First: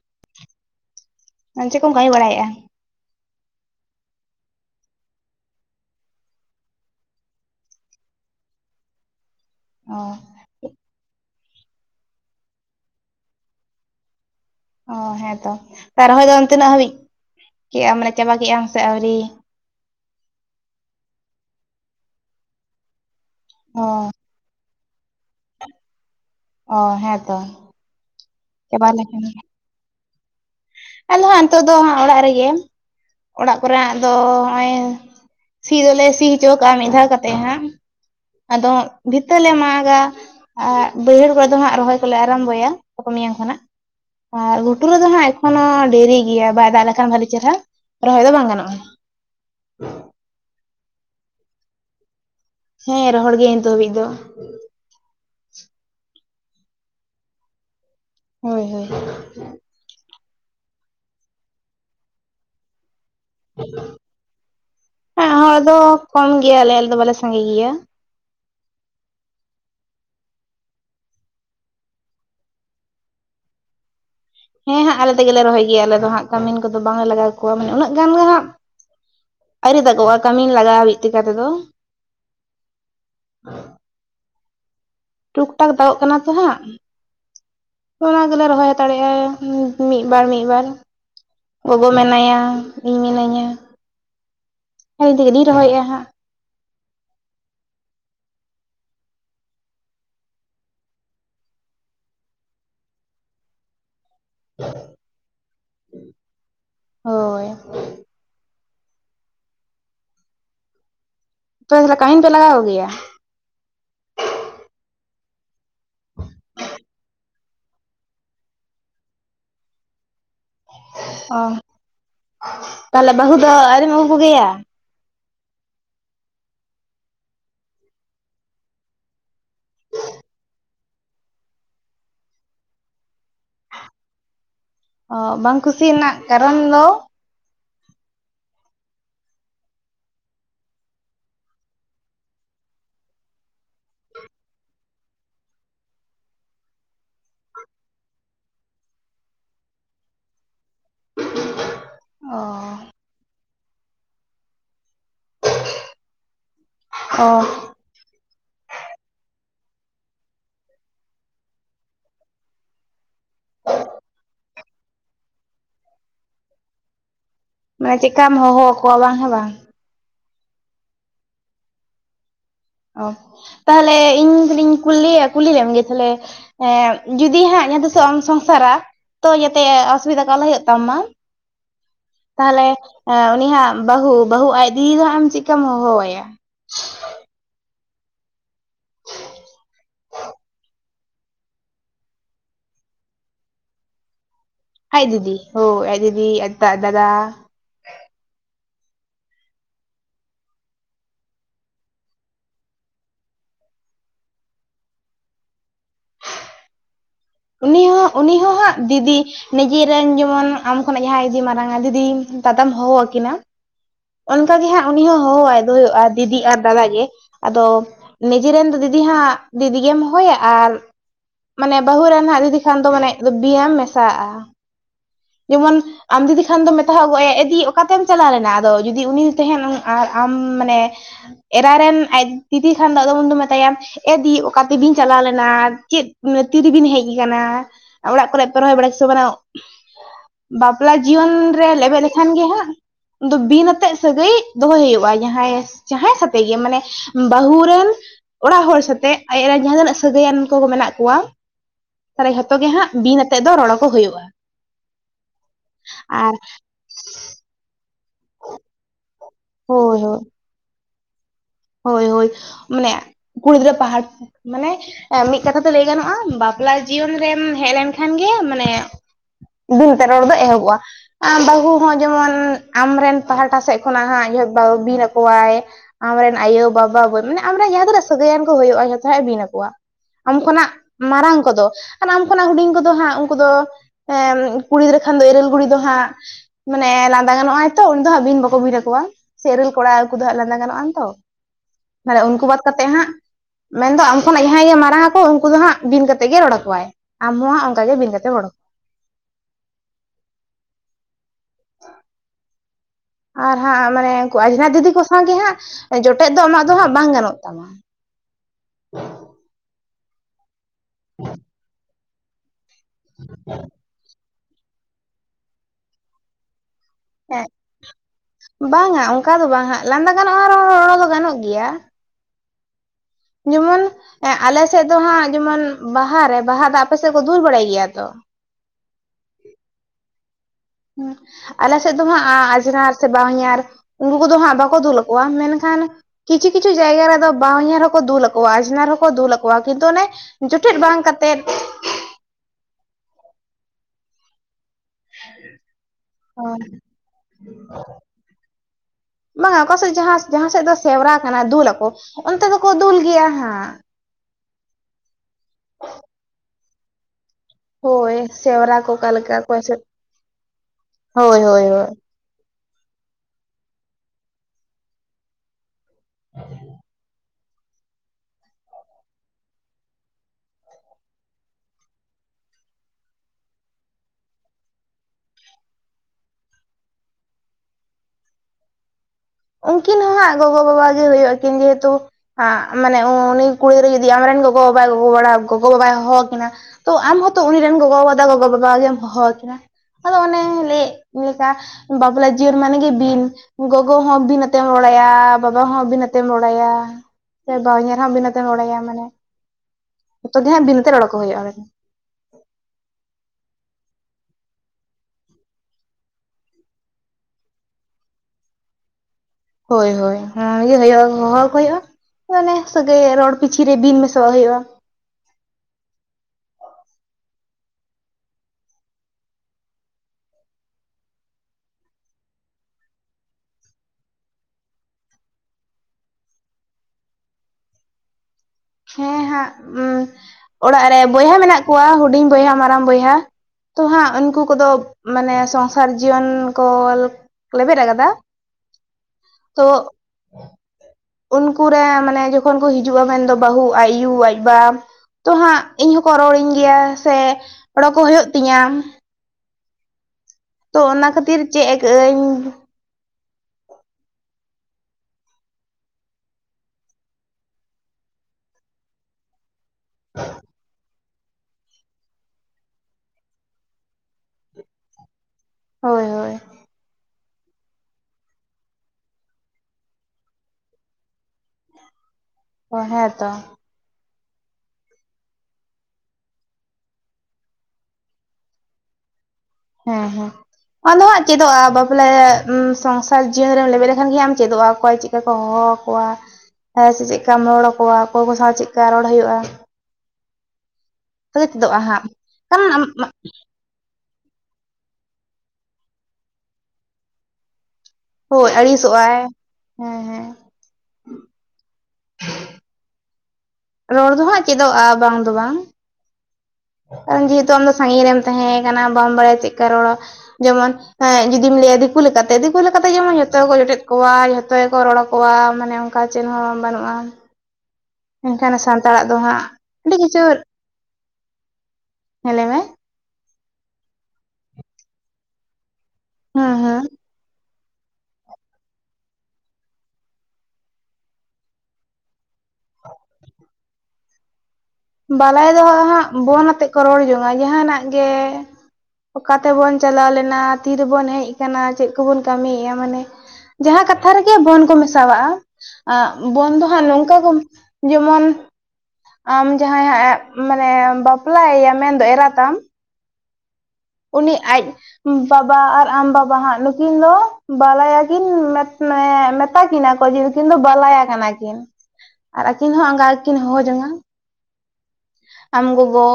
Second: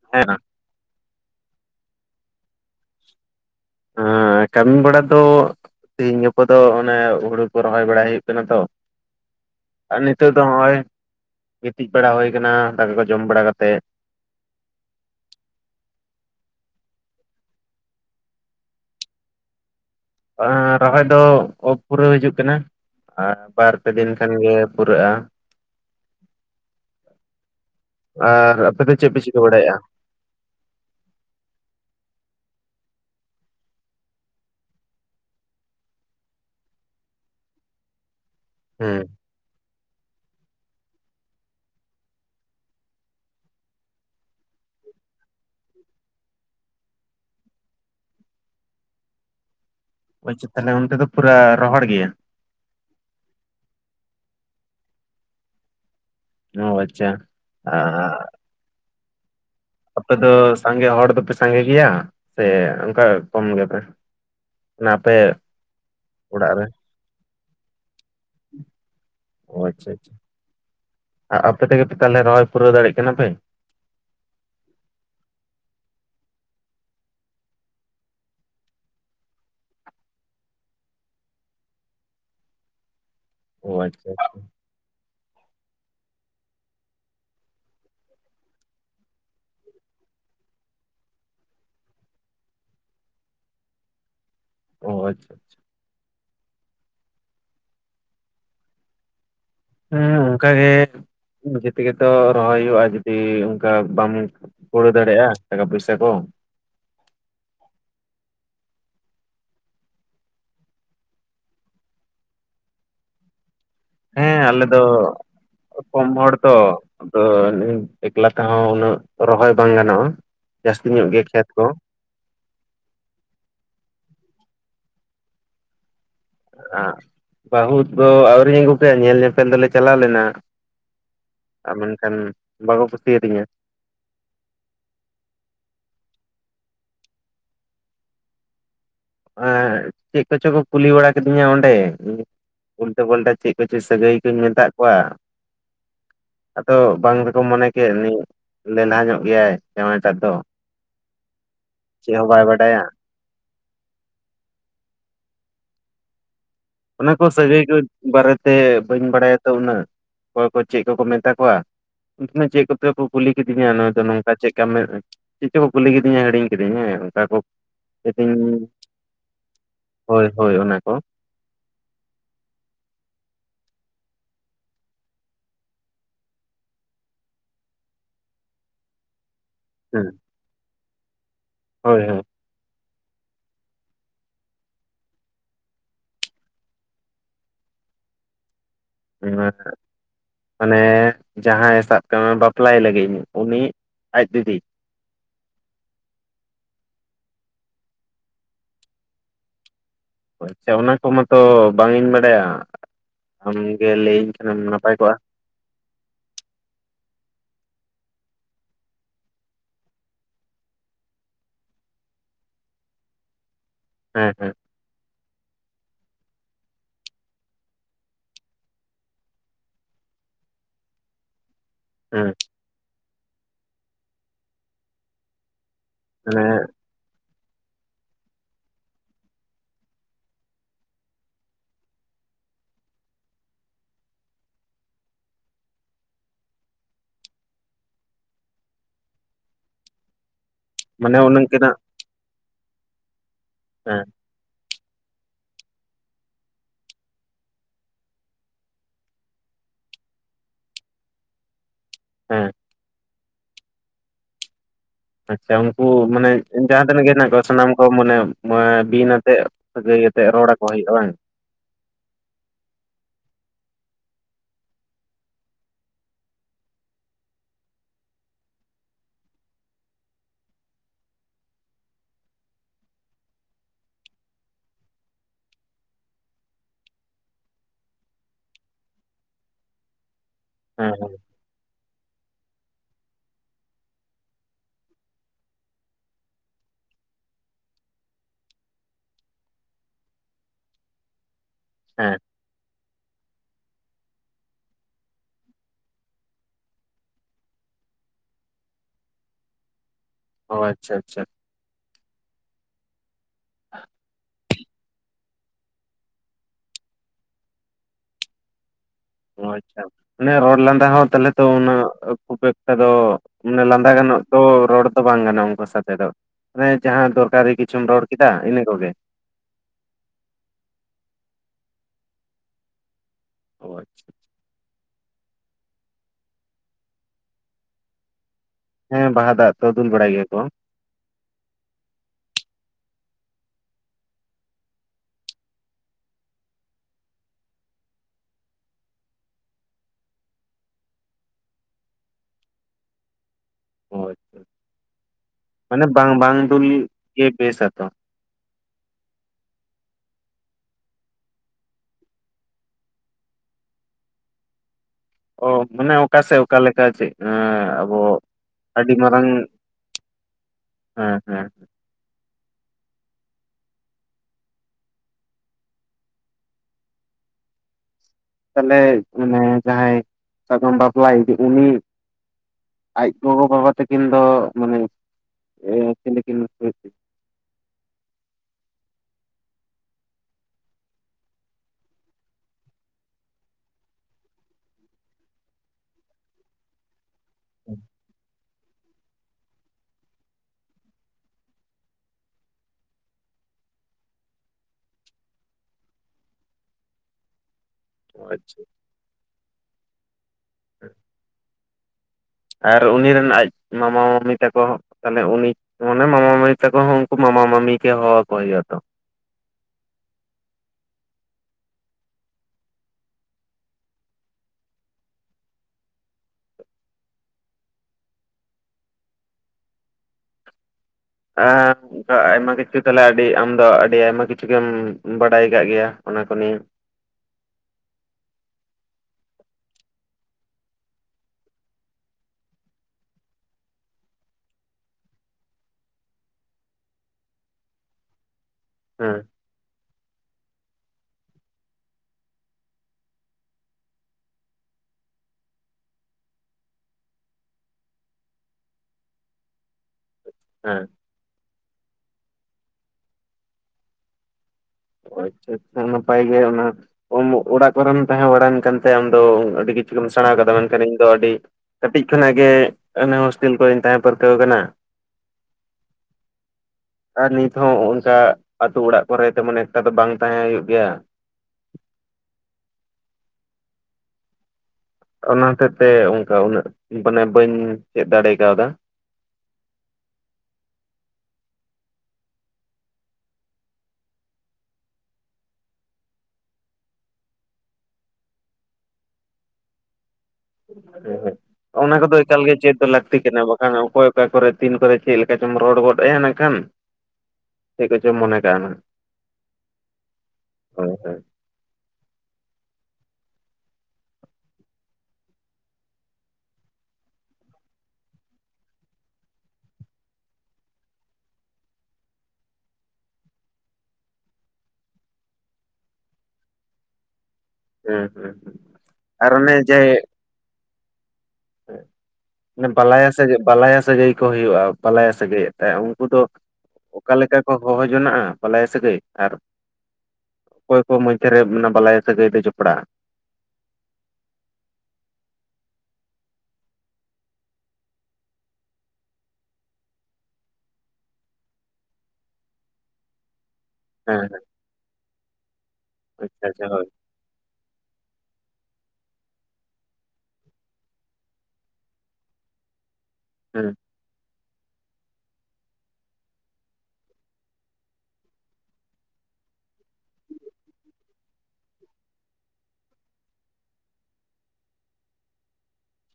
ᱦᱮ [unintelligible] ᱪᱮᱫ ᱠᱚᱢ ᱠᱟᱹᱢᱤ ᱵᱟᱲᱟᱭᱮᱜ-ᱟ? ᱦᱮᱸ ᱠᱟᱹᱢᱤ ᱵᱟᱲᱟ ᱫᱚ ᱛᱤᱦᱤᱧ ᱜᱟᱯᱟ ᱫᱚ ᱚᱱᱮ ᱦᱳᱲᱳ ᱠᱚ ᱨᱚᱦᱚᱭ ᱵᱟᱲᱟᱭ ᱦᱳᱭᱳᱜ ᱠᱟᱱᱟ ᱛᱚ ᱚ ᱟᱨ ᱱᱤᱛᱳᱜ ᱫᱚ ᱦᱚᱜᱼᱚᱭ ᱜᱤᱛᱤᱡ ᱵᱟᱲᱟ ᱦᱳᱭ ᱠᱟᱱᱟ ᱫᱟᱠᱟ ᱠᱚ ᱡᱚᱢ ᱵᱟᱲᱟ ᱠᱟᱛᱮᱫ ᱚ ᱦᱮᱸ ᱛᱚ ᱨᱚᱦᱚᱭ ᱫᱚᱢ ᱛᱤᱱᱟᱹᱜ ᱦᱟᱹᱵᱤᱡ ᱠᱮᱜ-ᱟ ᱢᱟᱱᱮ ᱪᱟᱵᱟ ᱠᱮᱜᱟᱢ ᱥᱮ ᱟᱹᱣᱨᱤ ᱚᱱᱟ ᱨᱚᱦᱚᱭ ᱫᱚ ᱯᱩᱨᱟᱹᱣ ᱦᱤᱡᱩᱜ ᱠᱟᱱᱟ ᱵᱟᱨ ᱚ ᱯᱮ ᱫᱤᱱ ᱠᱷᱟᱱ ᱜᱮ ᱯᱩᱨᱟᱹᱜᱼᱟ ᱚ ᱦᱮᱸᱛᱚ ᱟᱨ ᱟᱯᱮ ᱪᱟᱵᱟ ᱫᱚ ᱪᱮᱜ ᱯᱮ ᱞᱮᱠᱷᱟᱱ ᱪᱤᱠᱟᱹ ᱵᱟᱲᱟᱭᱮᱜᱼᱟ? ᱟᱞᱮ ᱦᱚᱸ ᱦᱟᱜ ᱱᱤᱛᱚᱜ ᱫᱚ ᱦᱟᱜ ᱚᱲᱟᱜ ᱨᱮᱜᱮ ᱚᱲᱟᱜ ᱠᱚᱨᱮᱱᱟᱜ ᱫᱚ ᱦᱚᱜᱼᱚᱭ ᱥᱤ ᱫᱚᱞᱮ ᱥᱤ ᱦᱚᱪᱚ ᱠᱟᱜᱼᱟ ᱢᱤᱫ ᱫᱷᱟᱣ ᱠᱟᱛᱮᱜ ᱦᱟᱜ ᱟᱫᱚ ᱦᱮᱸ [unintelligible] [unintelligible] ᱢᱟᱜᱟ ᱟᱨ ᱵᱟᱹᱭᱦᱟᱹᱲ ᱠᱚᱨᱮ ᱫᱚ ᱦᱟᱜ ᱨᱚᱦᱚᱭ ᱠᱚᱞᱮ ᱟᱨᱚᱵᱷᱚᱭᱟ ᱜᱟᱯᱟ ᱢᱮᱭᱟᱝ ᱠᱷᱚᱱᱟᱜ ᱟᱨ ᱜᱷᱩᱴᱩ ᱨᱮᱫᱚ ᱦᱟᱜ ᱮᱠᱷᱚᱱ ᱦᱚᱸ ᱰᱮᱨᱤ ᱜᱮᱭᱟ ᱵᱟᱭ ᱫᱟᱜ ᱞᱮᱠᱷᱟᱱ ᱵᱷᱟᱹᱞᱤ ᱪᱮᱦᱨᱟ ᱨᱚᱦᱚᱭ ᱫᱚ ᱵᱟᱝ ᱜᱟᱱᱚᱜᱼᱟ [unintelligible] ᱛᱟᱦᱚᱞᱮ ᱚᱱᱛᱮ ᱫᱚ ᱯᱩᱨᱟ ᱨᱚᱦᱚᱲ ᱜᱮᱭᱟ ᱦᱮᱸ ᱨᱚᱦᱚᱲ ᱜᱮᱭᱟ ᱱᱤᱛᱚᱜ ᱦᱟᱹᱵᱤᱡ ᱫᱚ ᱚᱸ ᱟᱪᱪᱷᱟ ᱟᱻ ᱦᱳᱭ ᱦᱳᱭ ᱟᱯᱮ ᱫᱚ ᱥᱟᱸᱜᱮ ᱦᱚᱲ ᱫᱚᱯᱮ ᱥᱟᱸᱜᱮ ᱜᱮᱭᱟ ᱥᱮ ᱚᱝᱠᱟ ᱠᱚᱢ ᱜᱮᱯᱮ ᱚᱱᱟ ᱟᱯᱮ ᱦᱮᱸ ᱦᱚᱲ ᱫᱚ ᱠᱚᱢ ᱚᱲᱟᱜ ᱨᱮ ᱜᱮᱭᱟᱞᱮ ᱟᱞᱮ ᱫᱚ ᱵᱟᱞᱮ ᱥᱟᱸᱜᱮ ᱜᱮᱭᱟ ᱚ ᱟᱪᱪᱷᱟ ᱟᱪᱪᱷᱟ ᱟᱯᱮ ᱛᱮᱜᱮ ᱯᱮ ᱛᱟᱦᱮᱞᱮ ᱨᱚᱦᱚᱭ ᱯᱩᱨᱟᱹᱣ ᱫᱟᱲᱮᱜ ᱠᱟᱱᱟ ᱯᱮ ᱦᱮᱸ ᱦᱟᱜ ᱟᱞᱮ ᱛᱮᱜᱮ ᱞᱮ ᱨᱚᱦᱚᱭ ᱜᱮᱭᱟ ᱟᱞᱮ ᱫᱚ ᱦᱟᱜ ᱠᱟᱹᱢᱤᱱ ᱠᱚᱫᱚ ᱵᱟᱝᱞᱮ ᱞᱟᱜᱟᱣ ᱠᱚᱣᱟ ᱢᱟᱱᱮ ᱩᱱᱟᱹᱜ ᱜᱟᱱ ᱜᱮ ᱦᱟᱜ ᱟᱹᱣᱨᱤ ᱫᱟᱜᱚᱜ-ᱟ ᱠᱟᱹᱢᱤᱱ ᱦᱟᱹᱵᱤᱡ ᱞᱮᱠᱟ ᱛᱮᱫᱚ ᱚ ᱟᱪᱪᱷᱟ ᱴᱩᱠ ᱴᱟᱠ ᱫᱟᱜᱚᱜ ᱠᱟᱱᱟ ᱛᱚᱸ ᱦᱟᱜ ᱚᱱᱟ ᱜᱮᱞᱮ ᱨᱚᱦᱚᱭ ᱦᱟᱛᱟᱲᱮᱜᱼᱟ ᱢᱤᱫ ᱵᱟᱨ ᱢᱤᱫ ᱵᱟᱨ ᱜᱚᱜᱚ ᱢᱮᱱᱟᱭᱟ ᱤᱧ ᱢᱤᱱᱟᱹᱧᱟ ᱚ ᱟᱪᱪᱷᱟ [unintelligible] ᱨᱚᱦᱚᱭᱮᱜᱼᱟ ᱦᱟᱜ ᱦᱮᱸ ᱚᱱᱠᱟ ᱜᱮ ᱱᱤᱡᱮ ᱛᱮᱜᱮ ᱛᱚ ᱨᱚᱦᱚᱭ ᱦᱩᱭᱩᱜᱼᱟ ᱡᱩᱫᱤ ᱚᱱᱠᱟ ᱵᱟᱢ ᱠᱩᱲᱟᱹ ᱫᱟᱲᱮᱭᱟᱜᱼᱟ ᱴᱟᱠᱟ ᱯᱩᱭᱥᱟᱹ ᱠᱚ ᱦᱳᱭ ᱛᱚ [unintelligible] ᱠᱟᱹᱢᱤᱱ ᱯᱮ ᱞᱟᱜᱟᱣ ᱠᱚ ᱜᱮᱭᱟ ᱦᱮᱸ ᱟᱞᱮ ᱫᱚ ᱠᱚᱢ ᱦᱚᱲ ᱛᱚ ᱟᱫᱚ ᱮᱠᱞᱟ ᱛᱮᱦᱚᱸ ᱩᱱᱟᱹᱜ ᱨᱚᱦᱚᱭ ᱵᱟᱝ ᱜᱟᱱᱚᱜᱼᱟ ᱡᱟᱹᱥᱛᱤ ᱧᱚᱜ ᱜᱮ ᱠᱷᱮᱛ ᱠᱚ ᱛᱟᱦᱞᱮ ᱵᱟᱹᱦᱩ ᱫᱚ ᱟᱹᱣᱨᱤᱢ ᱟᱹᱜᱩ ᱠᱚᱜᱮᱭᱟ ᱵᱟᱹᱦᱩ ᱫᱚ ᱟᱹᱣᱨᱤᱧ ᱟᱹᱜᱩ ᱯᱮᱭᱟ ᱧᱮᱞ ᱧᱮᱯᱮᱞ ᱫᱚ ᱞᱮ ᱪᱟᱞᱟᱣ ᱞᱮᱱᱟ ᱟᱨ ᱢᱮᱱᱠᱷᱟᱱ ᱵᱟᱠᱚ ᱠᱩᱥᱤ ᱭᱟᱹᱫᱤᱧᱟ ᱚ ᱵᱟᱝ ᱠᱩᱥᱤ ᱨᱮᱱᱟᱜ ᱠᱟᱨᱚᱱ ᱫᱚ ᱪᱮᱫ ᱠᱚᱪᱚ ᱠᱚ ᱠᱩᱞᱤ ᱵᱟᱲᱟ ᱠᱤᱫᱤᱧᱟ ᱚᱸᱰᱮ ᱩᱞᱴᱟᱹ ᱯᱩᱞᱴᱟᱹ ᱪᱮᱫ ᱠᱚ ᱪᱚ ᱥᱟᱹᱜᱟᱹᱭ ᱠᱩᱧ ᱢᱮᱛᱟᱜ ᱠᱚᱣᱟ ᱟᱫᱚ ᱵᱟᱝ ᱫᱚᱠᱚ ᱢᱚᱱᱮ ᱠᱮᱜ ᱩᱱᱤ ᱞᱮᱞᱦᱟ ᱧᱚᱜ ᱜᱮᱭᱟᱭ ᱡᱟᱶᱟᱭ ᱴᱟᱜ ᱫᱚ ᱪᱮᱫ ᱦᱚᱸ ᱚ ᱵᱟᱭ ᱵᱟᱰᱟᱭᱟ ᱚᱱᱟ ᱠᱚ ᱚ ᱥᱟᱹᱜᱟᱹᱭ ᱠᱚ ᱵᱟᱨᱮᱛᱮ ᱵᱟᱹᱧ ᱵᱟᱲᱟᱭᱟ ᱛᱚ ᱩᱱᱟᱹᱜ ᱚᱠᱚᱭ ᱠᱚ ᱪᱮᱫ ᱠᱚᱠᱚ ᱢᱮᱛᱟ ᱠᱚᱣᱟ [unintelligible] ᱠᱚᱛᱮ ᱠᱩᱞᱤ ᱠᱤᱫᱤᱧᱟ ᱱᱚ ᱱᱚᱝᱠᱟ ᱪᱮᱫ ᱞᱮᱠᱟᱢ ᱢᱮᱱ ᱮᱫᱟ ᱪᱮᱫ ᱪᱚ ᱠᱚ ᱠᱩᱞᱤ ᱠᱤᱫᱤᱧᱟ ᱦᱤᱲᱤᱧ ᱠᱤᱫᱤᱧ ᱦᱮᱸ ᱚᱱᱠᱟ ᱠᱚ ᱢᱟᱱᱮ ᱠᱤᱫᱤᱧ ᱪᱮᱠᱟᱢ ᱦᱚᱦᱚ ᱟᱠᱚᱣᱟ ᱵᱟᱝ ᱦᱮᱸ ᱵᱟᱝ ᱦᱳᱭ ᱦᱳᱭ ᱚᱱᱟ ᱠᱚ ᱚᱻ ᱛᱟᱦᱚᱞᱮ ᱤᱧ ᱫᱚᱞᱤᱧ ᱠᱩᱞᱤᱭ ᱠᱩᱞᱤ ᱞᱮᱢ ᱜᱮ ᱛᱟᱦᱞᱮ ᱮᱸ ᱡᱩᱫᱤ ᱦᱟᱸᱜ ᱡᱟᱦᱟᱸ ᱛᱤᱥᱚᱜ ᱮᱢ ᱥᱚᱝᱥᱟᱨᱟ ᱛᱚ ᱡᱟᱛᱮ ᱦᱮᱸ ᱚᱥᱩᱵᱤᱫᱷᱟ ᱠᱚ ᱟᱞᱚ ᱦᱩᱭᱩᱜ ᱛᱟᱢ ᱢᱟ ᱦᱳᱭ ᱦᱳᱭ ᱛᱟᱦᱚᱞᱮ ᱩᱱᱤ ᱦᱟᱸᱜ ᱵᱟᱹᱦᱩ ᱵᱟᱹᱦᱩ ᱟᱡ ᱫᱤᱫᱤ ᱫᱚ ᱟᱢ ᱪᱮᱜᱠᱟᱢ ᱦᱚᱦᱚᱣᱟᱭᱟ [unintelligible] ᱢᱟᱱᱮ ᱡᱟᱦᱟᱸᱭ ᱥᱟᱵ ᱠᱟᱜ ᱢᱮ ᱵᱟᱯᱞᱟᱭ ᱞᱟᱹᱜᱤᱫ ᱩᱱᱤ ᱟᱡ ᱫᱤᱫᱤ ᱟᱡ ᱫᱤᱫᱤ ᱦᱳᱭ ᱟᱡ ᱫᱤᱫᱤ ᱟᱡ ᱛᱟ ᱟᱡ ᱫᱟᱫᱟ ᱟᱪᱪᱷᱟ ᱚᱱᱟ ᱠᱚᱢᱟ ᱛᱚ ᱵᱟᱝ ᱤᱧ ᱵᱟᱲᱟᱭᱟ ᱟᱢᱜᱮ ᱞᱟᱹᱭᱟᱹᱧ ᱠᱷᱟᱱᱮᱢ ᱱᱟᱯᱟᱭ ᱠᱚᱜᱼᱟ ᱩᱱᱤ ᱦᱚᱸ ᱩᱱᱤ ᱦᱚᱸ ᱦᱟᱸᱜ ᱫᱤᱫᱤ ᱱᱤᱡᱮ ᱨᱮᱱ ᱡᱮᱢᱚᱱ ᱟᱢ ᱠᱷᱚᱱᱟᱜ ᱡᱟᱦᱟᱸᱭ ᱡᱩᱫᱤ ᱢᱟᱨᱟᱝᱟ ᱫᱤᱫᱤ ᱫᱟᱫᱟᱢ ᱦᱚᱦᱚ ᱟᱹᱠᱤᱱᱟ ᱦᱮᱸ ᱦᱮᱸ ᱚᱱᱠᱟ ᱜᱮ ᱦᱟᱸᱜ ᱩᱱᱤ ᱦᱚᱸ ᱦᱚᱦᱚ ᱣᱟᱭ ᱫᱚ ᱦᱩᱭᱩᱜᱼᱟ ᱫᱤᱫᱤ ᱟᱨ ᱫᱟᱫᱟ ᱜᱮ ᱟᱫᱚ ᱱᱤᱡᱮᱨᱮᱱ ᱫᱚ ᱫᱤᱫᱤ ᱦᱟᱸᱜ ᱫᱤᱫᱤ ᱜᱮᱢ ᱦᱚᱦᱚᱭᱟ ᱟᱨ ᱢᱟᱱᱮ ᱵᱟᱹᱦᱩ ᱨᱟᱱ ᱦᱮᱸ ᱦᱟᱸ ᱫᱤᱫᱤ ᱠᱷᱟᱱ ᱫᱚ ᱢᱟᱱᱮ ᱵᱮᱭᱟᱢ ᱢᱮᱥᱟᱣᱟᱜᱼᱟ ᱡᱮᱢᱚᱱ ᱟᱢ ᱫᱤᱫᱤ ᱢᱟᱱᱮ ᱠᱷᱟᱱ ᱫᱚ [unintelligible] ᱛᱚᱜ ᱮᱤᱫᱤ ᱚᱠᱟᱛᱮᱢ ᱪᱟᱞᱟᱣ ᱞᱮᱱᱟ ᱟᱫᱚ ᱡᱩᱫᱤ ᱩᱱᱤ ᱛᱟᱦᱮᱱ ᱟᱨ ᱟᱢ ᱢᱟᱱᱮ ᱮᱨᱟ ᱨᱮᱱ ᱟᱡ ᱫᱤᱫᱤ ᱠᱷᱟᱱ ᱫᱚ ᱟᱫᱚ ᱩᱱ ᱫᱚ ᱢᱮᱛᱟᱭᱟᱢ ᱮ ᱫᱤ ᱚᱠᱟ ᱛᱮᱵᱤᱱ ᱪᱟᱞᱟᱣ ᱞᱮᱱᱟ ᱪᱮᱫ ᱛᱤᱨᱮᱵᱤᱱ ᱦᱮᱡ ᱟᱠᱟᱱᱟ ᱚᱲᱟᱜ ᱠᱚᱨᱮ ᱯᱮ ᱨᱚᱦᱚᱭ ᱵᱟᱲᱟ ᱥᱮ [unintelligible] ᱵᱟᱝᱟ ᱵᱟᱯᱞᱟ ᱢᱟᱱᱮ ᱡᱤᱭᱚᱱ ᱨᱮ ᱩᱱᱠᱤᱱᱟᱜ ᱞᱮᱵᱮᱫ ᱞᱮᱠᱷᱟᱱ ᱜᱮ ᱦᱟᱸᱜ ᱫᱚ ᱵᱤᱱ ᱟᱛᱮᱫ ᱦᱮᱸ ᱥᱟᱹᱜᱟᱹᱭ ᱫᱚᱦᱚᱭ ᱦᱩᱭᱩᱜᱼᱟ ᱡᱟᱦᱟᱸᱭ ᱡᱟᱦᱟᱸᱭ ᱥᱟᱛᱮᱜ ᱜᱮ ᱢᱟᱱᱮ ᱵᱟᱹᱦᱩ ᱨᱮᱱ ᱚᱲᱟᱜ ᱦᱚᱲ ᱥᱟᱛᱮᱜ ᱟᱡ ᱨᱮᱱ ᱡᱟᱦᱟᱸ ᱛᱤᱱᱟᱜ ᱥᱟᱹᱜᱟᱹᱭᱟᱱ ᱠᱚ ᱢᱮᱱᱟᱜ ᱠᱚᱣᱟ ᱛᱟᱦᱚᱞᱮ ᱦᱮᱸ ᱡᱷᱚᱛᱚ ᱜᱮ ᱦᱟᱸᱜ ᱵᱤᱱ ᱟᱛᱮᱮᱫ ᱫᱚ ᱨᱚᱲᱚ ᱠᱚ ᱦᱩᱭᱩᱜᱼᱟ ᱟᱪᱪᱷᱟ ᱩᱱᱠᱩ ᱢᱟᱱᱮ ᱟᱨ ᱡᱟᱦᱟᱸ ᱛᱤᱤᱱ ᱜᱮ ᱦᱮᱱᱟᱜ ᱠᱚᱣᱟ ᱥᱟᱱᱟᱢ ᱠᱚ ᱢᱟᱱᱮ ᱵᱤᱱ ᱟᱛᱮᱫ ᱥᱟᱹᱜᱟᱹᱭ ᱠᱟᱛᱮᱫ ᱨᱚᱲ ᱟᱠᱚ ᱦᱩᱭᱩᱜᱼᱟ ᱵᱟᱝ ᱦᱳᱭᱼᱦᱳᱭ ᱢᱟᱱᱮ ᱠᱩᱲᱤ ᱜᱤᱫᱽᱨᱟᱹ ᱯᱟᱦᱟᱲ ᱢᱟᱱᱮ ᱢᱤᱫ ᱠᱟᱛᱷᱟ ᱛᱮ ᱞᱟᱹᱭ ᱜᱟᱱᱚᱜᱼᱟ ᱵᱟᱯᱞᱟ ᱡᱤᱭᱚᱱ ᱨᱮᱢ ᱦᱮᱡ ᱞᱮᱱᱠᱷᱟᱱᱜ ᱢᱟᱱᱮ ᱵᱤᱱ ᱛᱮ ᱨᱚᱲ ᱫᱚ ᱮᱦᱚᱵᱚᱜᱼᱟ ᱟᱢ ᱵᱟᱹᱦᱩ ᱦᱚᱸ ᱡᱮᱢᱚᱱ ᱟᱢᱨᱮᱱ ᱯᱟᱦᱴᱟ ᱥᱮᱫ ᱠᱷᱚᱱᱟᱜ ᱮᱦᱚᱵ ᱵᱤᱱ ᱟᱠᱚᱣᱟᱭ ᱟᱢᱨᱮᱱ ᱟᱭᱳ ᱵᱟᱵᱟ ᱵᱳ ᱢᱟᱱᱮ ᱟᱢᱨᱮ ᱡᱟᱦᱟᱸ ᱛᱤᱱᱟᱹ ᱥᱟᱹᱜᱟᱹᱭᱟᱱ ᱠᱚ ᱦᱩᱭᱩᱜᱼᱟ ᱡᱷᱚᱛᱚ ᱦᱟᱸᱜ ᱮ ᱵᱤᱱ ᱟᱠᱚᱣᱟ ᱟᱢ ᱠᱷᱚᱱᱟᱜ ᱦᱮᱸ ᱦᱮᱸ ᱢᱟᱨᱟᱝ ᱠᱚᱫᱚ ᱟᱨ ᱟᱢ ᱠᱷᱚᱱᱟᱜ ᱦᱩᱰᱤᱧ ᱠᱚᱫᱚ ᱦᱟᱸᱜ ᱩᱱᱠᱩ ᱫᱚ ᱮ ᱠᱩᱲᱤ ᱜᱤᱫᱽᱟᱹ ᱠᱷᱟᱱ ᱫᱚ ᱤᱨᱟᱹᱞ ᱠᱩᱩᱲᱤ ᱫᱚ ᱦᱟᱸᱜ ᱢᱟᱱᱮ ᱞᱟᱸᱫᱟ ᱜᱟᱱᱚᱜ ᱟᱭ ᱛᱚ ᱩᱱᱤ ᱫᱚ ᱦᱟᱸᱜ ᱵᱤᱱ ᱵᱟᱠᱚ ᱵᱤᱱ ᱟᱠᱚᱣᱟ ᱥᱮ ᱤᱨᱤᱞ ᱠᱚᱲᱟ ᱩᱱᱠᱩ ᱫᱚ ᱦᱟᱸᱜ ᱞᱟᱸᱫᱟ ᱜᱟᱱᱚᱜᱼᱟ ᱛᱚ ᱦᱮᱸ ᱢᱟᱱᱮ ᱩᱱᱠᱩ ᱵᱟᱫ ᱠᱟᱛᱮᱜ ᱦᱟᱸᱜ ᱢᱟᱱᱮ ᱫᱚ ᱟᱢ ᱠᱷᱚᱱᱟᱜ ᱡᱟᱦᱟᱸᱭ ᱜᱮ ᱢᱟᱨᱟᱝ ᱟᱠᱚ ᱩᱱᱠᱩ ᱫᱚ ᱦᱟᱸᱜ ᱵᱤᱱ ᱠᱟᱛᱮ ᱜᱮᱭ ᱨᱚᱲᱟ ᱟᱠᱚᱣᱟᱭ ᱟᱢ ᱦᱚᱸ ᱦᱟᱜ ᱚᱱᱠᱟ ᱜᱮ ᱵᱤᱱ ᱠᱟᱛᱮ [unintelligible] ᱚ ᱟᱪᱪᱷᱟ ᱼ ᱟᱪᱪᱷᱟ ᱟᱨ ᱦᱟᱸᱜ ᱢᱟᱱᱮ ᱩᱱᱠᱩ ᱟᱡᱽᱷᱱᱟᱨ ᱫᱤᱫᱤ ᱠᱚ ᱥᱟᱶ ᱜᱮ ᱦᱟᱸᱜ ᱡᱚᱴᱮᱫ ᱫᱚ ᱟᱢᱟᱜ ᱫᱚ ᱦᱟᱸᱜ ᱵᱟᱝ ᱜᱟᱱᱚᱜ ᱛᱟᱢᱟ [inaudible] ᱚ ᱟᱪᱪᱷᱟ ᱢᱟᱱᱮ ᱨᱚᱲ ᱞᱟᱸᱫᱟ ᱦᱚᱸ ᱛᱟᱦᱚᱞᱮ ᱛᱚ ᱩᱱᱟᱹᱜ ᱠᱷᱩᱵ ᱮᱠᱴᱟ ᱫᱚ ᱢᱟᱱᱮ ᱞᱟᱸᱫᱟ ᱜᱟᱱᱚᱜ ᱛᱚ ᱨᱚᱲ ᱫᱚ ᱵᱟᱝ ᱜᱟᱱᱚᱜ ᱩᱱᱠᱩ ᱥᱟᱛᱮ ᱫᱚ ᱢᱟᱱᱮ ᱡᱟᱦᱟᱸ ᱦᱮᱸ ᱫᱚᱨᱠᱟᱨᱤ ᱠᱤᱪᱷᱩᱢ ᱨᱚᱲ ᱠᱮᱫᱟ ᱤᱱᱟᱹ ᱠᱚᱜᱮ ᱵᱟᱝᱟ ᱚᱱᱠᱟ ᱫᱚ ᱵᱟᱝ ᱦᱟᱸᱜ ᱞᱟᱸᱫᱟ ᱜᱟᱱᱚᱜᱼᱟ ᱨᱚᱲ ᱫᱚ ᱜᱟᱱᱚᱜ ᱜᱮᱭᱟ ᱚ ᱡᱮᱢᱚᱱ ᱟᱪᱪᱷᱟ, ᱟᱞᱮ ᱥᱮᱫ ᱫᱚ ᱦᱟᱸᱜ ᱡᱮᱢᱚᱱ ᱵᱟᱦᱟᱨᱮ ᱵᱟᱦᱟ ᱨᱮ ᱵᱟᱦᱟ ᱫᱟᱜ ᱟᱯᱮ ᱥᱮᱫ ᱠᱚ ᱫᱩᱞ ᱵᱟᱲᱟᱭ ᱜᱮᱭᱟ ᱛᱚ ᱦᱮᱸ ᱵᱟᱦᱟ ᱫᱟᱜ ᱛᱚ ᱫᱩᱞ ᱵᱟᱲᱟᱭ ᱜᱮᱭᱟ ᱠᱚ ᱟᱞᱮ ᱥᱮᱫ ᱫᱚ ᱦᱟᱸᱜ ᱟᱡᱱᱟᱨ ᱥᱮ ᱵᱟᱣᱦᱧᱟᱨ ᱩᱱᱠᱩ ᱠᱚᱫᱚ ᱦᱟᱸᱜ ᱵᱟᱠᱚ ᱫᱩᱞ ᱟᱠᱚᱣᱟ ᱢᱮᱱᱠᱷᱟᱱ ᱠᱤᱪᱷᱩᱼᱠᱤᱪᱩᱷ ᱡᱟᱭᱜᱟ ᱨᱮᱫᱚ ᱵᱟᱣᱦᱧᱟᱨ ᱦᱚᱠᱚ ᱫᱩᱞ ᱟᱠᱚᱣᱟ ᱟᱡᱽᱱᱟᱨ ᱦᱚᱸ ᱠᱚ ᱫᱩᱞ ᱟᱠᱚᱣᱟ ᱠᱤᱱᱛᱩ ᱚᱱᱮ ᱡᱚᱴᱮᱫ ᱵᱟᱝ ᱠᱟᱛᱮᱫ ᱚ ᱟᱪᱪᱷᱟ, [unintelligible] ᱢᱟᱱᱮ ᱵᱟᱝ ᱵᱟᱝ ᱫᱩᱞ ᱜᱮ ᱵᱮᱥ-ᱟ ᱛᱚ ᱵᱟᱝᱟ ᱚᱠᱟ ᱥᱮᱫ ᱡᱟᱦᱟᱸ ᱡᱟᱦᱟᱸ ᱥᱮᱫ ᱫᱚ ᱥᱮᱣᱨᱟ ᱠᱟᱱᱟ ᱫᱩᱞ ᱟᱠᱚ ᱚᱱᱛᱮ ᱫᱚᱠᱚ ᱫᱩᱞ ᱜᱮᱭᱟ ᱦᱟᱸᱜ ᱚ ᱢᱟᱱᱮ ᱚᱠᱟ ᱥᱮᱫ ᱚᱠᱟ ᱞᱮᱠᱟ ᱪᱮ ᱦᱳᱭ ᱥᱮᱨᱣᱟ ᱠᱚ ᱚᱠᱟ ᱞᱮᱠᱟ ᱚᱠᱟ ᱥᱮᱫ ᱦᱮᱸ ᱦᱮᱸ ᱦᱳᱭ ᱦᱳᱭ ᱦᱳᱭ [inaudible] ᱛᱟᱦᱞᱮ ᱢᱟᱱᱮ ᱡᱟᱦᱟᱸᱭ ᱥᱟᱹᱜᱩᱱ ᱵᱟᱯᱞᱟ ᱤᱫᱤ ᱩᱱᱤ ᱟᱡ ᱜᱚᱜᱚ-ᱵᱟᱵᱟ ᱛᱟᱹᱠᱤᱱ ᱫᱚ ᱢᱟᱱᱮ ᱮ ᱪᱤᱞᱤ [unintelligible] ᱩᱱᱠᱤᱱ ᱦᱚᱸ ᱦᱟᱸᱜ ᱜᱚᱜᱚᱼᱵᱟᱵᱟ ᱜᱮ ᱦᱩᱭᱩᱜᱼᱟᱠᱤᱱ ᱡᱮ ᱦᱩᱛᱩ ᱟᱸᱜ ᱢᱟᱱᱮ ᱩᱱᱤ ᱠᱩᱲᱤ [unintelligible] ᱡᱩᱫᱤ ᱟᱢᱨᱮᱱ ᱜᱚᱜᱚᱼᱵᱟᱵᱟᱭ ᱦᱚᱦᱚ ᱵᱟᱲᱟ ᱜᱚᱜᱚ ᱵᱟᱵᱟᱭ ᱦᱚᱦᱚ ᱟᱠᱤᱱᱟ ᱛᱚ ᱟᱢᱦᱚᱛᱚ ᱩᱱᱤ ᱨᱮᱱ ᱜᱚᱜᱚ ᱵᱟᱵᱟ ᱫᱚ ᱜᱚᱜᱚ ᱵᱟᱵᱟ ᱜᱮᱢ ᱦᱚᱦᱚᱣᱟᱠᱤᱱᱟ ᱟᱫᱚ ᱚᱱᱮ ᱞᱟᱹᱭ ᱞᱮᱠᱟ ᱵᱟᱯᱞᱟ ᱡᱤᱭᱚᱱ ᱢᱟᱱᱮ ᱜᱮ ᱵᱤᱱ ᱜᱚᱜᱚ ᱦᱚᱸ ᱵᱤᱱ ᱟᱛᱮᱢ ᱨᱚᱲᱟᱭᱟ ᱵᱟᱵᱟ ᱦᱚᱸ ᱵᱤᱱ ᱟᱛᱮᱢ ᱨᱚᱲᱟᱭᱟ ᱥᱮ ᱵᱟ ᱦᱚᱧᱟᱨ [unintelligible] ᱵᱤᱱ ᱟᱛᱮᱢ ᱟᱪᱪᱷᱟ ᱨᱚᱲᱟᱭᱟ ᱢᱟᱱᱮ ᱡᱚᱛᱚ ᱜᱮ ᱦᱟᱸᱜ ᱵᱤᱱ ᱟᱛᱮᱫ ᱨᱚᱲᱚ ᱦᱩᱭᱩᱜᱼᱟ ᱟᱵᱮᱱ ᱟᱨ ᱩᱱᱤ ᱨᱮᱱ ᱟᱡ ᱢᱟᱢᱟᱼᱢᱟᱢᱤ ᱛᱟᱠᱚ ᱛᱟᱦᱚᱞᱮ ᱩᱱᱤ ᱚᱱᱮ ᱢᱟᱢᱟ ᱢᱟᱢᱤ ᱛᱟᱠᱚ ᱦᱚ ᱩᱱᱠᱩ ᱢᱟᱢᱟ ᱢᱟᱢᱤ ᱠᱮ ᱦᱚᱦᱚ ᱟᱠᱚ ᱦᱳᱭᱳᱜᱼᱟ ᱛᱚ᱾ ᱦᱳᱭ ᱦᱳᱭ ᱚᱱᱟᱜᱮ ᱦᱩᱭᱩᱜᱼᱟ᱾ ᱦᱚᱦᱚ ᱟᱠᱚ ᱦᱩᱭᱩᱜᱼᱟ᱾ ᱚᱱᱮ ᱥᱟᱹᱜᱟᱹᱭ ᱨᱚᱲ ᱯᱤᱪᱷᱤ ᱨᱮ ᱵᱤᱱ ᱢᱮᱥᱟᱣᱟᱜ ᱦᱩᱭᱩᱜᱼᱟ᱾ [unintelligible] ᱚᱱᱠᱟ ᱟᱭᱢᱟ ᱠᱤᱪᱷᱩ ᱛᱟᱦᱮ ᱟᱹᱰᱤ ᱟᱢ ᱫᱚ ᱟᱹᱰᱤ ᱟᱭᱢᱟ ᱠᱤᱪᱷᱩ ᱜᱮᱢ ᱵᱟᱰᱟᱭ ᱟᱠᱟᱜ ᱜᱮᱭᱟ ᱚᱱᱟ ᱠᱚ ᱱᱤᱭᱟ᱾ ᱦᱮᱸ ᱦᱟᱸᱜ ᱚᱲᱟᱜ ᱨᱮ ᱵᱚᱭᱦᱟ ᱢᱮᱱᱟᱜ ᱠᱚᱣᱟ ᱦᱩᱰᱤᱧ ᱵᱚᱭᱦᱟ ᱢᱟᱨᱟᱝ ᱵᱚᱭᱦᱟ ᱛᱚ ᱦᱟᱸᱜ ᱩᱱᱠᱩ ᱠᱚᱫᱚ ᱢᱟᱱᱮ ᱥᱚᱝᱥᱟᱨ ᱡᱤᱭᱚᱱ ᱠᱚ ᱞᱮᱵᱮᱫ ᱟᱠᱟᱫᱟ᱾ ᱦᱮᱸ᱾ ᱛᱚ ᱩᱱᱠᱩᱨᱮ ᱢᱟᱱᱮ ᱡᱚᱠᱷᱚᱱ ᱠᱚ ᱦᱤᱡᱩᱜᱼᱟ ᱢᱮᱱᱫᱚ ᱵᱟᱹᱦᱩ ᱟᱭᱩ ᱟᱡ ᱵᱟ ᱛᱚ ᱦᱟᱸᱜ ᱤᱧ ᱦᱚᱸᱠᱚ ᱨᱚᱲ ᱤᱧ ᱜᱮᱭᱟ ᱥᱮ ᱚᱰᱚ ᱠᱚ ᱦᱩᱭᱩᱜ ᱛᱤᱧᱟ ᱦᱮᱸ ᱛᱚ ᱚᱱᱟ ᱠᱷᱟᱹᱛᱤᱨ ᱪᱮᱫ ᱠᱟᱜ ᱟᱹᱧ᱾ ᱟᱪᱪᱷᱟ ᱟᱪᱪᱷᱟ ᱱᱟᱯᱟᱭ ᱜᱮ ᱚᱱᱟᱢ ᱚᱲᱟᱜ ᱠᱚᱨᱮᱢ ᱛᱟᱦᱮᱸ ᱵᱟᱲᱟᱭᱮᱱ ᱠᱟᱱᱛᱮ ᱟᱢ ᱫᱚ ᱟᱹᱰᱤ [unintelligible] ᱥᱮᱬᱟ ᱠᱟᱫᱟ ᱢᱮᱱᱠᱷᱟᱱ ᱤᱧ ᱫᱚ ᱟᱹᱰᱤ ᱠᱟᱹᱴᱤᱡ ᱠᱷᱚᱱᱟᱜ ᱜᱮ ᱚᱱᱟ ᱦᱳᱥᱴᱮᱞ ᱠᱚᱨᱮᱧ ᱛᱟᱦᱮᱸ ᱯᱟᱹᱨᱠᱟᱹᱣ ᱟᱠᱟᱱᱟ᱾ ᱦᱳᱭ ᱦᱳᱭ᱾ ᱟᱨ ᱱᱤᱛ ᱦᱚᱸ ᱚᱱᱠᱟ ᱟᱹᱛᱩ ᱚᱲᱟᱜ ᱠᱚᱨᱮ ᱛᱮᱢᱚᱱ ᱮᱠᱴᱟ ᱫᱚ ᱵᱟᱝ ᱛᱟᱦᱮᱸ ᱦᱩᱭᱩᱜ ᱜᱮᱭᱟ᱾ ᱳ ᱦᱮᱛᱚ᱾ ᱚᱱᱟ ᱦᱚᱛᱮᱜ ᱛᱮ ᱚᱱᱠᱟ ᱩᱱᱟᱹᱜ ᱢᱟᱱᱮ ᱵᱟᱹᱧ ᱪᱮᱫ ᱫᱟᱲᱮ ᱠᱟᱣᱫᱟ᱾ ᱦᱮᱸ ᱦᱮᱸ᱾ ᱚᱱᱮ ᱦᱟᱸᱜ ᱪᱮᱫᱚᱜᱼᱟ ᱵᱟᱯᱮᱞ ᱥᱚᱝᱥᱟᱨ ᱡᱤᱭᱚᱱ ᱨᱮᱢ ᱞᱮᱵᱮ ᱞᱮᱠᱷᱟᱱ ᱜᱮ ᱟᱢ ᱪᱮᱫᱚᱜᱼᱟ ᱚᱠᱚᱭ ᱪᱮ ᱠᱚ ᱦᱚᱦᱚᱣ ᱟᱠᱚᱣᱟ ᱥᱮ ᱪᱮᱫᱠᱟᱢ ᱨᱚᱲ ᱟᱠᱚᱣᱟ ᱚᱠᱚᱭ ᱠᱚ ᱥᱟᱶ ᱪᱮᱫ ᱠᱟ ᱨᱚᱲ ᱦᱩᱭᱩᱜᱼᱟ᱾ ᱦᱮᱸ ᱦᱮᱸ ᱛᱚᱵᱮ ᱪᱮᱫᱚᱜᱼᱟ ᱚᱱᱟ ᱦᱟᱸᱜ ᱠᱚᱫᱚ ᱮᱠᱟᱞ ᱜᱮ ᱠᱟᱨᱚᱱ ᱪᱮᱫ ᱟᱢ ᱫᱚ ᱞᱟᱹᱠᱛᱤ ᱠᱟᱱᱟ ᱵᱟ ᱠᱷᱟᱱ ᱚᱠᱚᱭ ᱚᱠᱟ ᱠᱚᱨᱮ ᱛᱤᱱ ᱠᱚᱨᱮ ᱪᱮᱫ ᱞᱮᱠᱟ ᱪᱚᱢ ᱨᱚᱲ ᱜᱚᱫᱼᱟ ᱱᱟᱜ ᱠᱷᱟᱱ᱾ ᱪᱮᱫ ᱠᱚᱪᱚᱢ ᱢᱚᱱᱮ ᱦᱳᱭ ᱠᱟᱜᱼᱟ ᱱᱟᱜ᱾ ᱟᱹᱲᱤᱥᱚᱜᱼᱟᱭ ᱦᱮᱸ ᱦᱮᱸ᱾ ᱦᱳᱭ ᱦᱳᱭ᱾ ᱨᱚᱲ ᱫᱚ ᱦᱟᱸᱜ ᱪᱮᱫᱚᱜᱼᱟ ᱵᱟᱝ ᱫᱚ ᱵᱟᱝ ᱟᱢ ᱡᱮᱦᱮᱛᱩ ᱟᱢ ᱫᱚ ᱥᱟᱺᱜᱤᱧ ᱨᱮᱢ ᱛᱟᱦᱮᱸ ᱠᱟᱱᱟ ᱵᱟᱢ ᱵᱟᱲᱟᱭᱟ ᱪᱮᱫ ᱠᱟ ᱨᱚᱲ ᱡᱮᱢᱚᱱ ᱦᱮᱸ ᱡᱩᱫᱤᱢ ᱞᱟᱹᱭᱟ ᱫᱤᱠᱩ ᱞᱮᱠᱟ ᱛᱮ ᱫᱤᱠᱩ ᱞᱮᱠᱟ ᱛᱮ ᱡᱮᱢᱚᱱ ᱡᱷᱚᱛᱚ ᱜᱮ ᱠᱚ ᱡᱚᱴᱮᱫ ᱠᱚᱣᱟ ᱡᱷᱚᱛᱚ ᱜᱮᱠᱚ ᱨᱚᱲ ᱟᱠᱚᱣᱟ ᱢᱟᱱᱮ ᱚᱱ ᱚᱠᱟ ᱪᱮᱫ ᱦᱚᱸ ᱵᱟᱹᱱᱩᱜᱼᱟ ᱦᱮᱸ ᱦᱮᱸ ᱢᱮᱱᱠᱷᱟᱱ ᱥᱟᱱᱛᱟᱲᱟᱜ ᱫᱚ ᱟᱨ ᱦᱟᱸᱜ ᱚᱱᱮ ᱡᱮ ᱟᱹᱰᱤ ᱠᱤᱪᱷᱩ [unintelligible] ᱦᱮᱸ ᱞᱟᱹᱭ ᱢᱮ ᱵᱟᱞᱟᱭᱟ ᱥᱟᱹᱜᱟᱹᱭ ᱵᱟᱞᱟᱭᱟ ᱥᱟᱹᱜᱟᱹᱭ ᱠᱚ ᱦᱩᱭᱩᱜᱼᱟ ᱵᱟᱞᱟᱭᱟ ᱥᱟᱹᱜᱟᱹᱭᱮᱫ ᱛᱟᱭ ᱩᱱᱠᱩ ᱫᱚ ᱦᱮᱸ ᱦᱮᱸ᱾ ᱚᱠᱟ ᱞᱮᱠᱟ ᱠᱚ ᱦᱚᱦᱚ ᱡᱚᱱᱟᱜᱼᱟ ᱵᱟᱞᱟᱭᱟ ᱥᱟᱹᱜᱟᱹᱭ ᱟᱨ ᱚᱠᱚᱭ ᱠᱚ ᱢᱟᱚᱫᱽᱫᱷᱮ ᱨᱮ ᱵᱟᱞᱟᱭᱟ ᱥᱟᱹᱜᱟᱹᱭ ᱫᱚ ᱡᱚᱯᱲᱟᱜᱼᱟ? ᱵᱟᱞᱟᱭ ᱫᱚ ᱦᱟᱸᱜ ᱦᱟᱸᱜ ᱵᱚᱱ ᱟᱛᱮᱜ ᱠᱚ ᱨᱚᱲ ᱡᱚᱝᱼᱟ ᱡᱟᱦᱟᱸᱱᱟᱜ ᱜᱮ ᱚᱠᱟ ᱛᱮᱵᱚᱱ ᱪᱟᱞᱟᱣ ᱞᱮᱱᱟ ᱛᱤᱨᱮᱵᱚᱱ ᱦᱮᱡ ᱠᱟᱱᱟ ᱪᱮᱫ ᱠᱚᱵᱚᱱ ᱠᱟᱹᱢᱤᱭᱮᱟ ᱢᱟᱱᱮ ᱡᱟᱦᱟᱸ ᱠᱟᱛᱷᱟ ᱦᱮᱸ ᱨᱮᱜᱮ ᱦᱮᱸ ᱵᱚᱱ ᱠᱚ ᱢᱮᱥᱟᱣᱟᱜᱼᱟ ᱟᱪᱪᱷᱟ ᱵᱚᱱ ᱫᱚ ᱟᱪᱪᱷᱟ ᱦᱟᱸᱜ ᱦᱳᱭ ᱱᱚᱝᱠᱟ ᱠᱚ ᱡᱮᱢᱚᱱ ᱟᱢ ᱡᱟᱦᱟᱸᱭ ᱦᱟᱸᱜ ᱮ ᱢᱟᱱᱮ ᱵᱟᱯᱞᱟᱭᱮᱭᱟ ᱢᱮᱱᱫᱚ ᱮᱨᱟᱛᱟᱢ ᱦᱮᱸ᱾ ᱩᱱᱤ ᱟᱡ ᱵᱟᱵᱟ ᱟᱨ ᱟᱢ ᱵᱟᱵᱟ ᱦᱟᱸᱜ ᱱᱩᱠᱤᱱ ᱫᱚ ᱵᱟᱞᱟᱭᱟ ᱠᱤᱱ ᱢᱮᱛᱟ ᱠᱤᱱᱟ ᱠᱚ ᱡᱮ ᱱᱩᱠᱤᱱ ᱫᱚ ᱵᱟᱞᱟᱭ ᱠᱟᱱᱟ ᱠᱤᱱ᱾ ᱟᱨ ᱟᱹᱠᱤᱱ ᱦᱚᱸ ᱟᱸᱜᱟ ᱜᱮᱠᱤᱱ ᱦᱚᱦᱚ ᱡᱚᱝᱟ᱾ ᱟᱢ ᱜᱚᱜᱚ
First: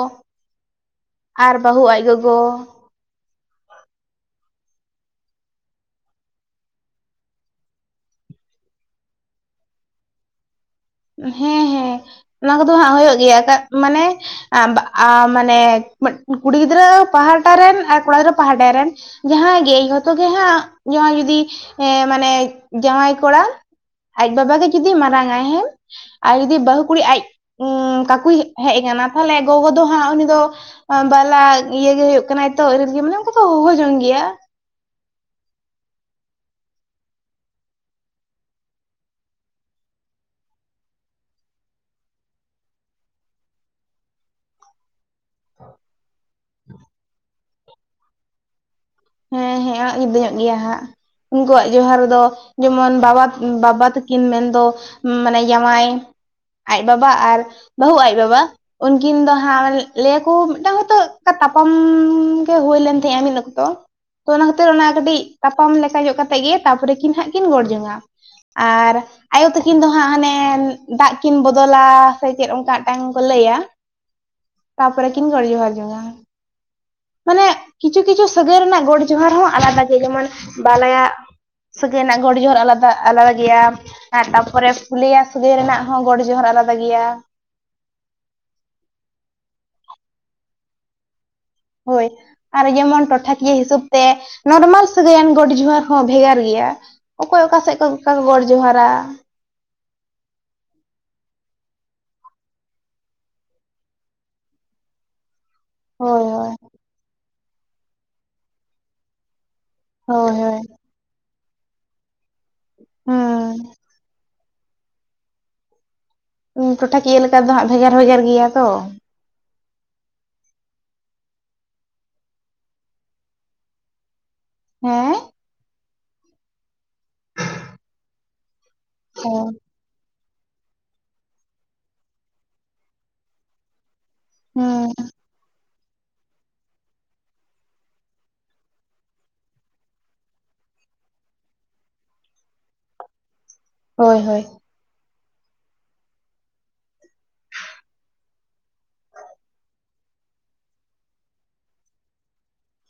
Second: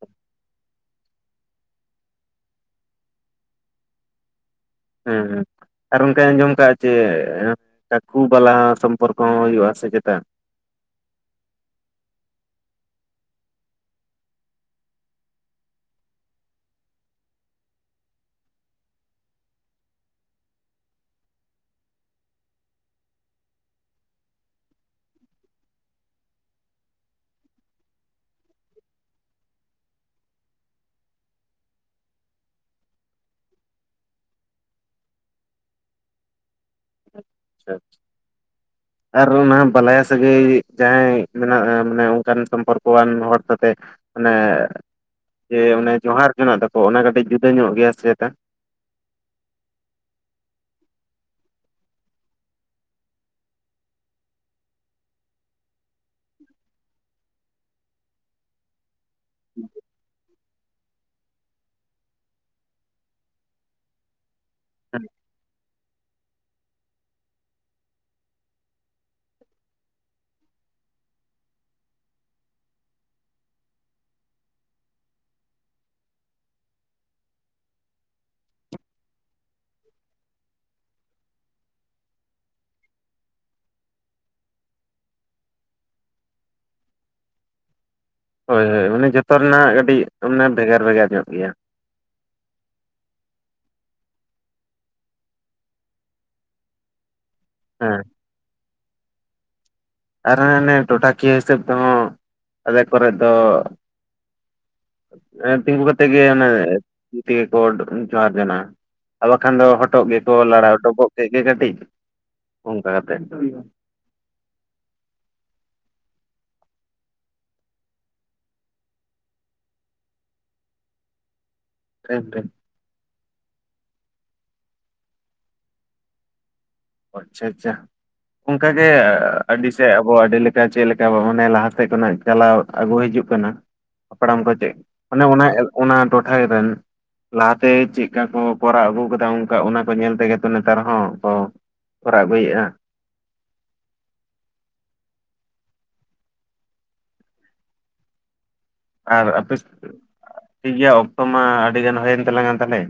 ᱟᱨ ᱵᱟᱹᱦᱩ ᱟᱡ ᱜᱚᱜᱚ ᱦᱮᱸ ᱦᱮᱸ ᱟᱨ ᱚᱱᱠᱟᱧ ᱟᱸᱡᱚᱢ ᱠᱟᱜ ᱪᱮ ᱠᱟᱠᱩ ᱵᱟᱞᱟ ᱥᱚᱢᱯᱚᱨᱠᱚ ᱦᱚᱸ ᱦᱩᱭᱩᱜᱼᱟ ᱥᱮ ᱪᱮᱛᱟ? ᱦᱮᱸ ᱦᱮᱸ ᱚᱱᱟ ᱠᱚᱫᱚ ᱦᱟᱸᱜ ᱦᱩᱭᱩᱜ ᱜᱮᱭᱟ ᱢᱟᱱᱮ ᱟᱵ ᱟ ᱢᱟᱱᱮ ᱠᱩᱲᱤ ᱜᱤᱫᱽᱨᱟᱹ ᱯᱟᱦᱴᱟ ᱨᱮᱱ ᱟᱨ ᱠᱚᱲᱟ ᱜᱤᱫᱽᱨᱟᱹ ᱯᱟᱦᱴᱟ ᱨᱮᱱ ᱡᱟᱦᱟᱸᱭ ᱜᱮ ᱡᱚᱛᱚ ᱜᱮ ᱦᱟᱸᱜ ᱡᱟᱦᱟᱸᱭ ᱡᱚᱫᱤ ᱮ ᱢᱟᱱᱮ ᱡᱟᱶᱟᱭ ᱠᱚᱲᱟ ᱟᱡ ᱵᱟᱵᱟ ᱜᱮ ᱡᱩᱫᱤ ᱢᱟᱨᱟᱝᱟᱭ ᱦᱮᱸ ᱟᱨ ᱡᱩᱫᱤ ᱵᱟᱹᱦᱩ ᱠᱩᱲᱤ ᱟᱡ ᱠᱟᱠᱩᱭ ᱦᱮᱡ ᱠᱟᱱᱟ ᱛᱟᱦᱚᱞᱮ ᱜᱚᱜᱚ ᱫᱚ ᱦᱟᱸᱜ ᱩᱱᱤ ᱫᱚ ᱵᱟᱞᱟ ᱤᱭᱟᱹ ᱜᱮ ᱦᱩᱭᱩᱜ ᱠᱟᱱᱟᱭ ᱛᱚ [unintelligible] ᱢᱟᱱᱮ ᱚᱱᱠᱩ ᱛᱚ ᱦᱚᱦᱚ ᱡᱚᱝ ᱜᱮᱭᱟ ᱟᱪᱪᱷᱟ ᱟᱨ ᱚᱱᱟ ᱵᱟᱞᱟᱭᱟ ᱥᱟᱹᱜᱟᱹᱭ ᱡᱟᱦᱟᱸᱭ ᱢᱮᱱᱟᱜᱼᱟ ᱢᱟᱱᱮ ᱚᱱᱠᱟᱱ ᱥᱚᱢᱯᱚᱨᱠᱚᱣᱟᱱ ᱦᱚᱲ ᱥᱟᱛᱮ ᱚᱱᱮ ᱡᱮ ᱚᱱᱮ ᱡᱚᱦᱟᱨ ᱡᱚᱱᱟᱜ ᱫᱚᱠᱚ ᱚᱱᱟ ᱠᱟᱹᱴᱤᱡ ᱡᱩᱫᱟᱹ ᱧᱚᱜ ᱜᱮᱭᱟ ᱥᱮ ᱞᱮᱠᱟ ᱦᱮᱸ ᱦᱮᱸ ᱤᱫᱤᱭᱮᱜ ᱜᱮᱭᱟ ᱦᱟᱸᱜ ᱩᱱᱠᱩᱣᱟᱜ ᱡᱚᱦᱟᱨ ᱫᱚ ᱡᱮᱢᱚᱱ ᱵᱟᱵᱟ, ᱵᱟᱵᱟ ᱛᱟᱹᱠᱤᱱ ᱢᱮᱱᱫᱚ ᱢᱟᱱᱮ ᱡᱟᱶᱟᱭ ᱟᱡ ᱵᱟᱵᱟ ᱟᱨ ᱵᱟᱹᱦᱩ ᱟᱡ ᱵᱟᱵᱟ ᱩᱝᱠᱤᱱ ᱫᱚ ᱦᱟᱸᱜ [unintelligible] ᱠᱚ ᱢᱤᱫᱴᱟᱝ ᱦᱚᱭᱛᱳ ᱛᱟᱯᱟᱢ ᱜᱮ ᱦᱩᱭ ᱞᱮᱱ ᱛᱟᱦᱮᱸᱜᱼᱟ ᱢᱤᱫ ᱚᱠᱛᱚ ᱛᱚ ᱚᱱᱟ ᱠᱷᱟᱹᱛᱤᱨ ᱚᱱᱟ ᱠᱟᱹᱴᱤᱡ ᱛᱟᱯᱟᱢ ᱞᱮᱠᱟ ᱧᱚᱜ ᱠᱟᱛᱮᱫ ᱜᱮ ᱛᱟᱨᱯᱚᱨᱮ ᱠᱤᱱ ᱦᱟᱸᱜ ᱠᱤᱱ ᱜᱚᱲ ᱡᱚᱝᱼᱟ ᱟᱨ ᱟᱭᱳ ᱛᱟᱠᱤᱱ ᱫᱚ ᱦᱟᱸᱜ ᱦᱟᱱᱮ ᱫᱟᱜ ᱠᱤᱱ ᱵᱚᱫᱚᱞᱟ ᱥᱮ ᱪᱮᱫ ᱚᱝᱠᱟ ᱢᱤᱫᱴᱟᱝ ᱠᱚ ᱞᱟᱹᱭᱟ [inaudible] ᱛᱟᱯᱚᱨᱮ ᱠᱤᱱ ᱜᱚᱰ ᱡᱚᱦᱟᱨ ᱡᱚᱝᱟᱜ-ᱟ ᱢᱟᱱᱮ ᱠᱤᱪᱷᱩ ᱠᱤᱪᱷᱩ ᱥᱟᱹᱜᱟᱹᱭ ᱨᱮᱱᱟᱜ ᱜᱚᱰ ᱡᱚᱦᱟᱨ ᱦᱚᱸ ᱟᱞᱟᱫᱟ ᱜᱮ ᱡᱮᱢᱚᱱ ᱵᱟᱞᱟᱭᱟ ᱥᱟᱹᱜᱟᱹᱭ ᱨᱮᱱᱟᱜ ᱜᱚᱰ ᱡᱷᱚᱦᱚᱨ ᱟᱞᱟᱫᱟ ᱟᱞᱟᱫᱟ ᱜᱮᱭᱟ ᱟᱨ ᱛᱟᱯᱚᱨᱮ ᱯᱷᱩᱞᱮᱭᱟ ᱥᱟᱹᱜᱟᱹᱭ ᱨᱮᱱᱟᱜ ᱦᱚᱸ ᱜᱚᱰ ᱡᱚᱦᱟᱨ ᱟᱞᱟᱫᱟ ᱜᱮᱭᱟ ᱦᱳᱭ ᱦᱳᱭ ᱢᱟᱱᱮ ᱡᱚᱛᱚ ᱨᱮᱱᱟᱜ ᱠᱟᱹᱴᱤᱡ ᱢᱟᱱᱮ ᱵᱷᱮᱜᱟᱨ ᱵᱷᱮᱜᱟᱨ ᱧᱚᱜ ᱜᱮᱭᱟ ᱦᱳᱭ ᱟᱨ ᱡᱮᱢᱚᱱ ᱴᱚᱴᱷᱟᱠᱤᱭᱟᱹ ᱦᱤᱥᱟᱹᱵ ᱛᱮ ᱱᱚᱨᱢᱟᱞ ᱥᱟᱹᱜᱟᱹᱭᱟᱱ ᱜᱚᱰ ᱡᱚᱦᱟᱨ ᱦᱚᱸ ᱵᱷᱮᱜᱟᱨ ᱜᱮᱭᱟ ᱚᱠᱚᱭ ᱚᱠᱟ ᱥᱮᱫ ᱦᱮᱸ ᱠᱚ ᱜᱚᱰ ᱡᱚᱦᱟᱨᱟ ᱟᱨ ᱚᱱᱮ ᱴᱚᱴᱷᱟᱠᱤᱭᱟᱹ ᱦᱤᱥᱟᱹᱵ ᱛᱮᱦᱚᱸ ᱟᱞᱮ ᱠᱚᱨᱮ ᱫᱚ ᱛᱤᱸᱜᱩ ᱠᱟᱛᱮᱫ ᱜᱮ ᱦᱳᱭ ᱚᱱᱮ ᱦᱳᱭ ᱛᱮᱜᱮ ᱠᱚ ᱡᱚᱦᱟᱨ ᱡᱚᱱᱟᱜ-ᱟ ᱟᱨ ᱵᱟᱠᱷᱟᱱ ᱫᱚ ᱦᱚᱴᱚᱜ ᱦᱳᱭ ᱜᱮᱠᱚ ᱦᱳᱭ ᱞᱟᱲᱟᱣ ᱰᱚᱵᱚᱜ ᱠᱮᱫ ᱜᱮ ᱠᱟᱹᱴᱤᱡ ᱚᱝᱠᱟ ᱠᱟᱛᱮᱫ ᱦᱩᱸ, ᱴᱚᱴᱷᱟᱠᱤᱭᱟᱹ ᱞᱮᱠᱟ ᱫᱚ ᱦᱟᱸᱜ ᱵᱷᱮᱜᱟᱨ ᱵᱷᱮᱜᱟᱨ ᱜᱮᱭᱟ ᱛᱚ ᱴᱷᱤᱠ ᱴᱷᱤᱠ ᱦᱮᱸ ᱟᱪᱪᱷᱟ ᱟᱪᱪᱷᱟ ᱚᱝᱠᱟ ᱜᱮ ᱦᱮᱸ ᱟᱹᱰᱤ ᱥᱮ ᱟᱵᱚ ᱟᱹᱰᱤ ᱞᱮᱠᱟ ᱪᱮᱫ ᱞᱮᱠᱟ ᱢᱚᱱᱮ ᱞᱟᱦᱟ ᱥᱮᱫ ᱠᱷᱚᱱᱟᱜ ᱪᱟᱞᱟᱣ ᱟᱹᱜᱩ ᱦᱤᱡᱩᱜ ᱠᱟᱱᱟ᱾ ᱦᱟᱯᱲᱟᱢ ᱠᱚ ᱪᱮᱫ ᱦᱩᱸ ᱢᱟᱱᱮ ᱚᱱᱟ ᱚᱱᱟ ᱴᱚᱴᱷᱟ ᱨᱮᱱ ᱞᱟᱦᱟᱛᱮ ᱪᱮᱫᱠᱟ ᱠᱚ ᱠᱚᱨᱟᱣ ᱟᱹᱜᱩ ᱟᱠᱟᱫᱟ ᱚᱝᱠᱟ ᱚᱱᱟ ᱠᱚ ᱧᱮᱞ ᱛᱮᱜᱮ ᱛᱚ ᱱᱮᱛᱟᱨ ᱦᱚᱸ ᱠᱚ ᱠᱚᱨᱟᱣ ᱟᱜᱩᱭᱮᱜ-ᱟ ᱦᱳᱭ ᱦᱳᱭ ᱟᱨ ᱟᱯᱮ ᱴᱷᱤᱠ ᱜᱮᱭᱟ ᱚᱠᱛᱚ ᱢᱟ ᱟᱹᱰᱤ ᱜᱟᱱ ᱦᱩᱭᱮᱱ ᱛᱟᱞᱟᱝᱟ ᱛᱟᱞᱦᱮ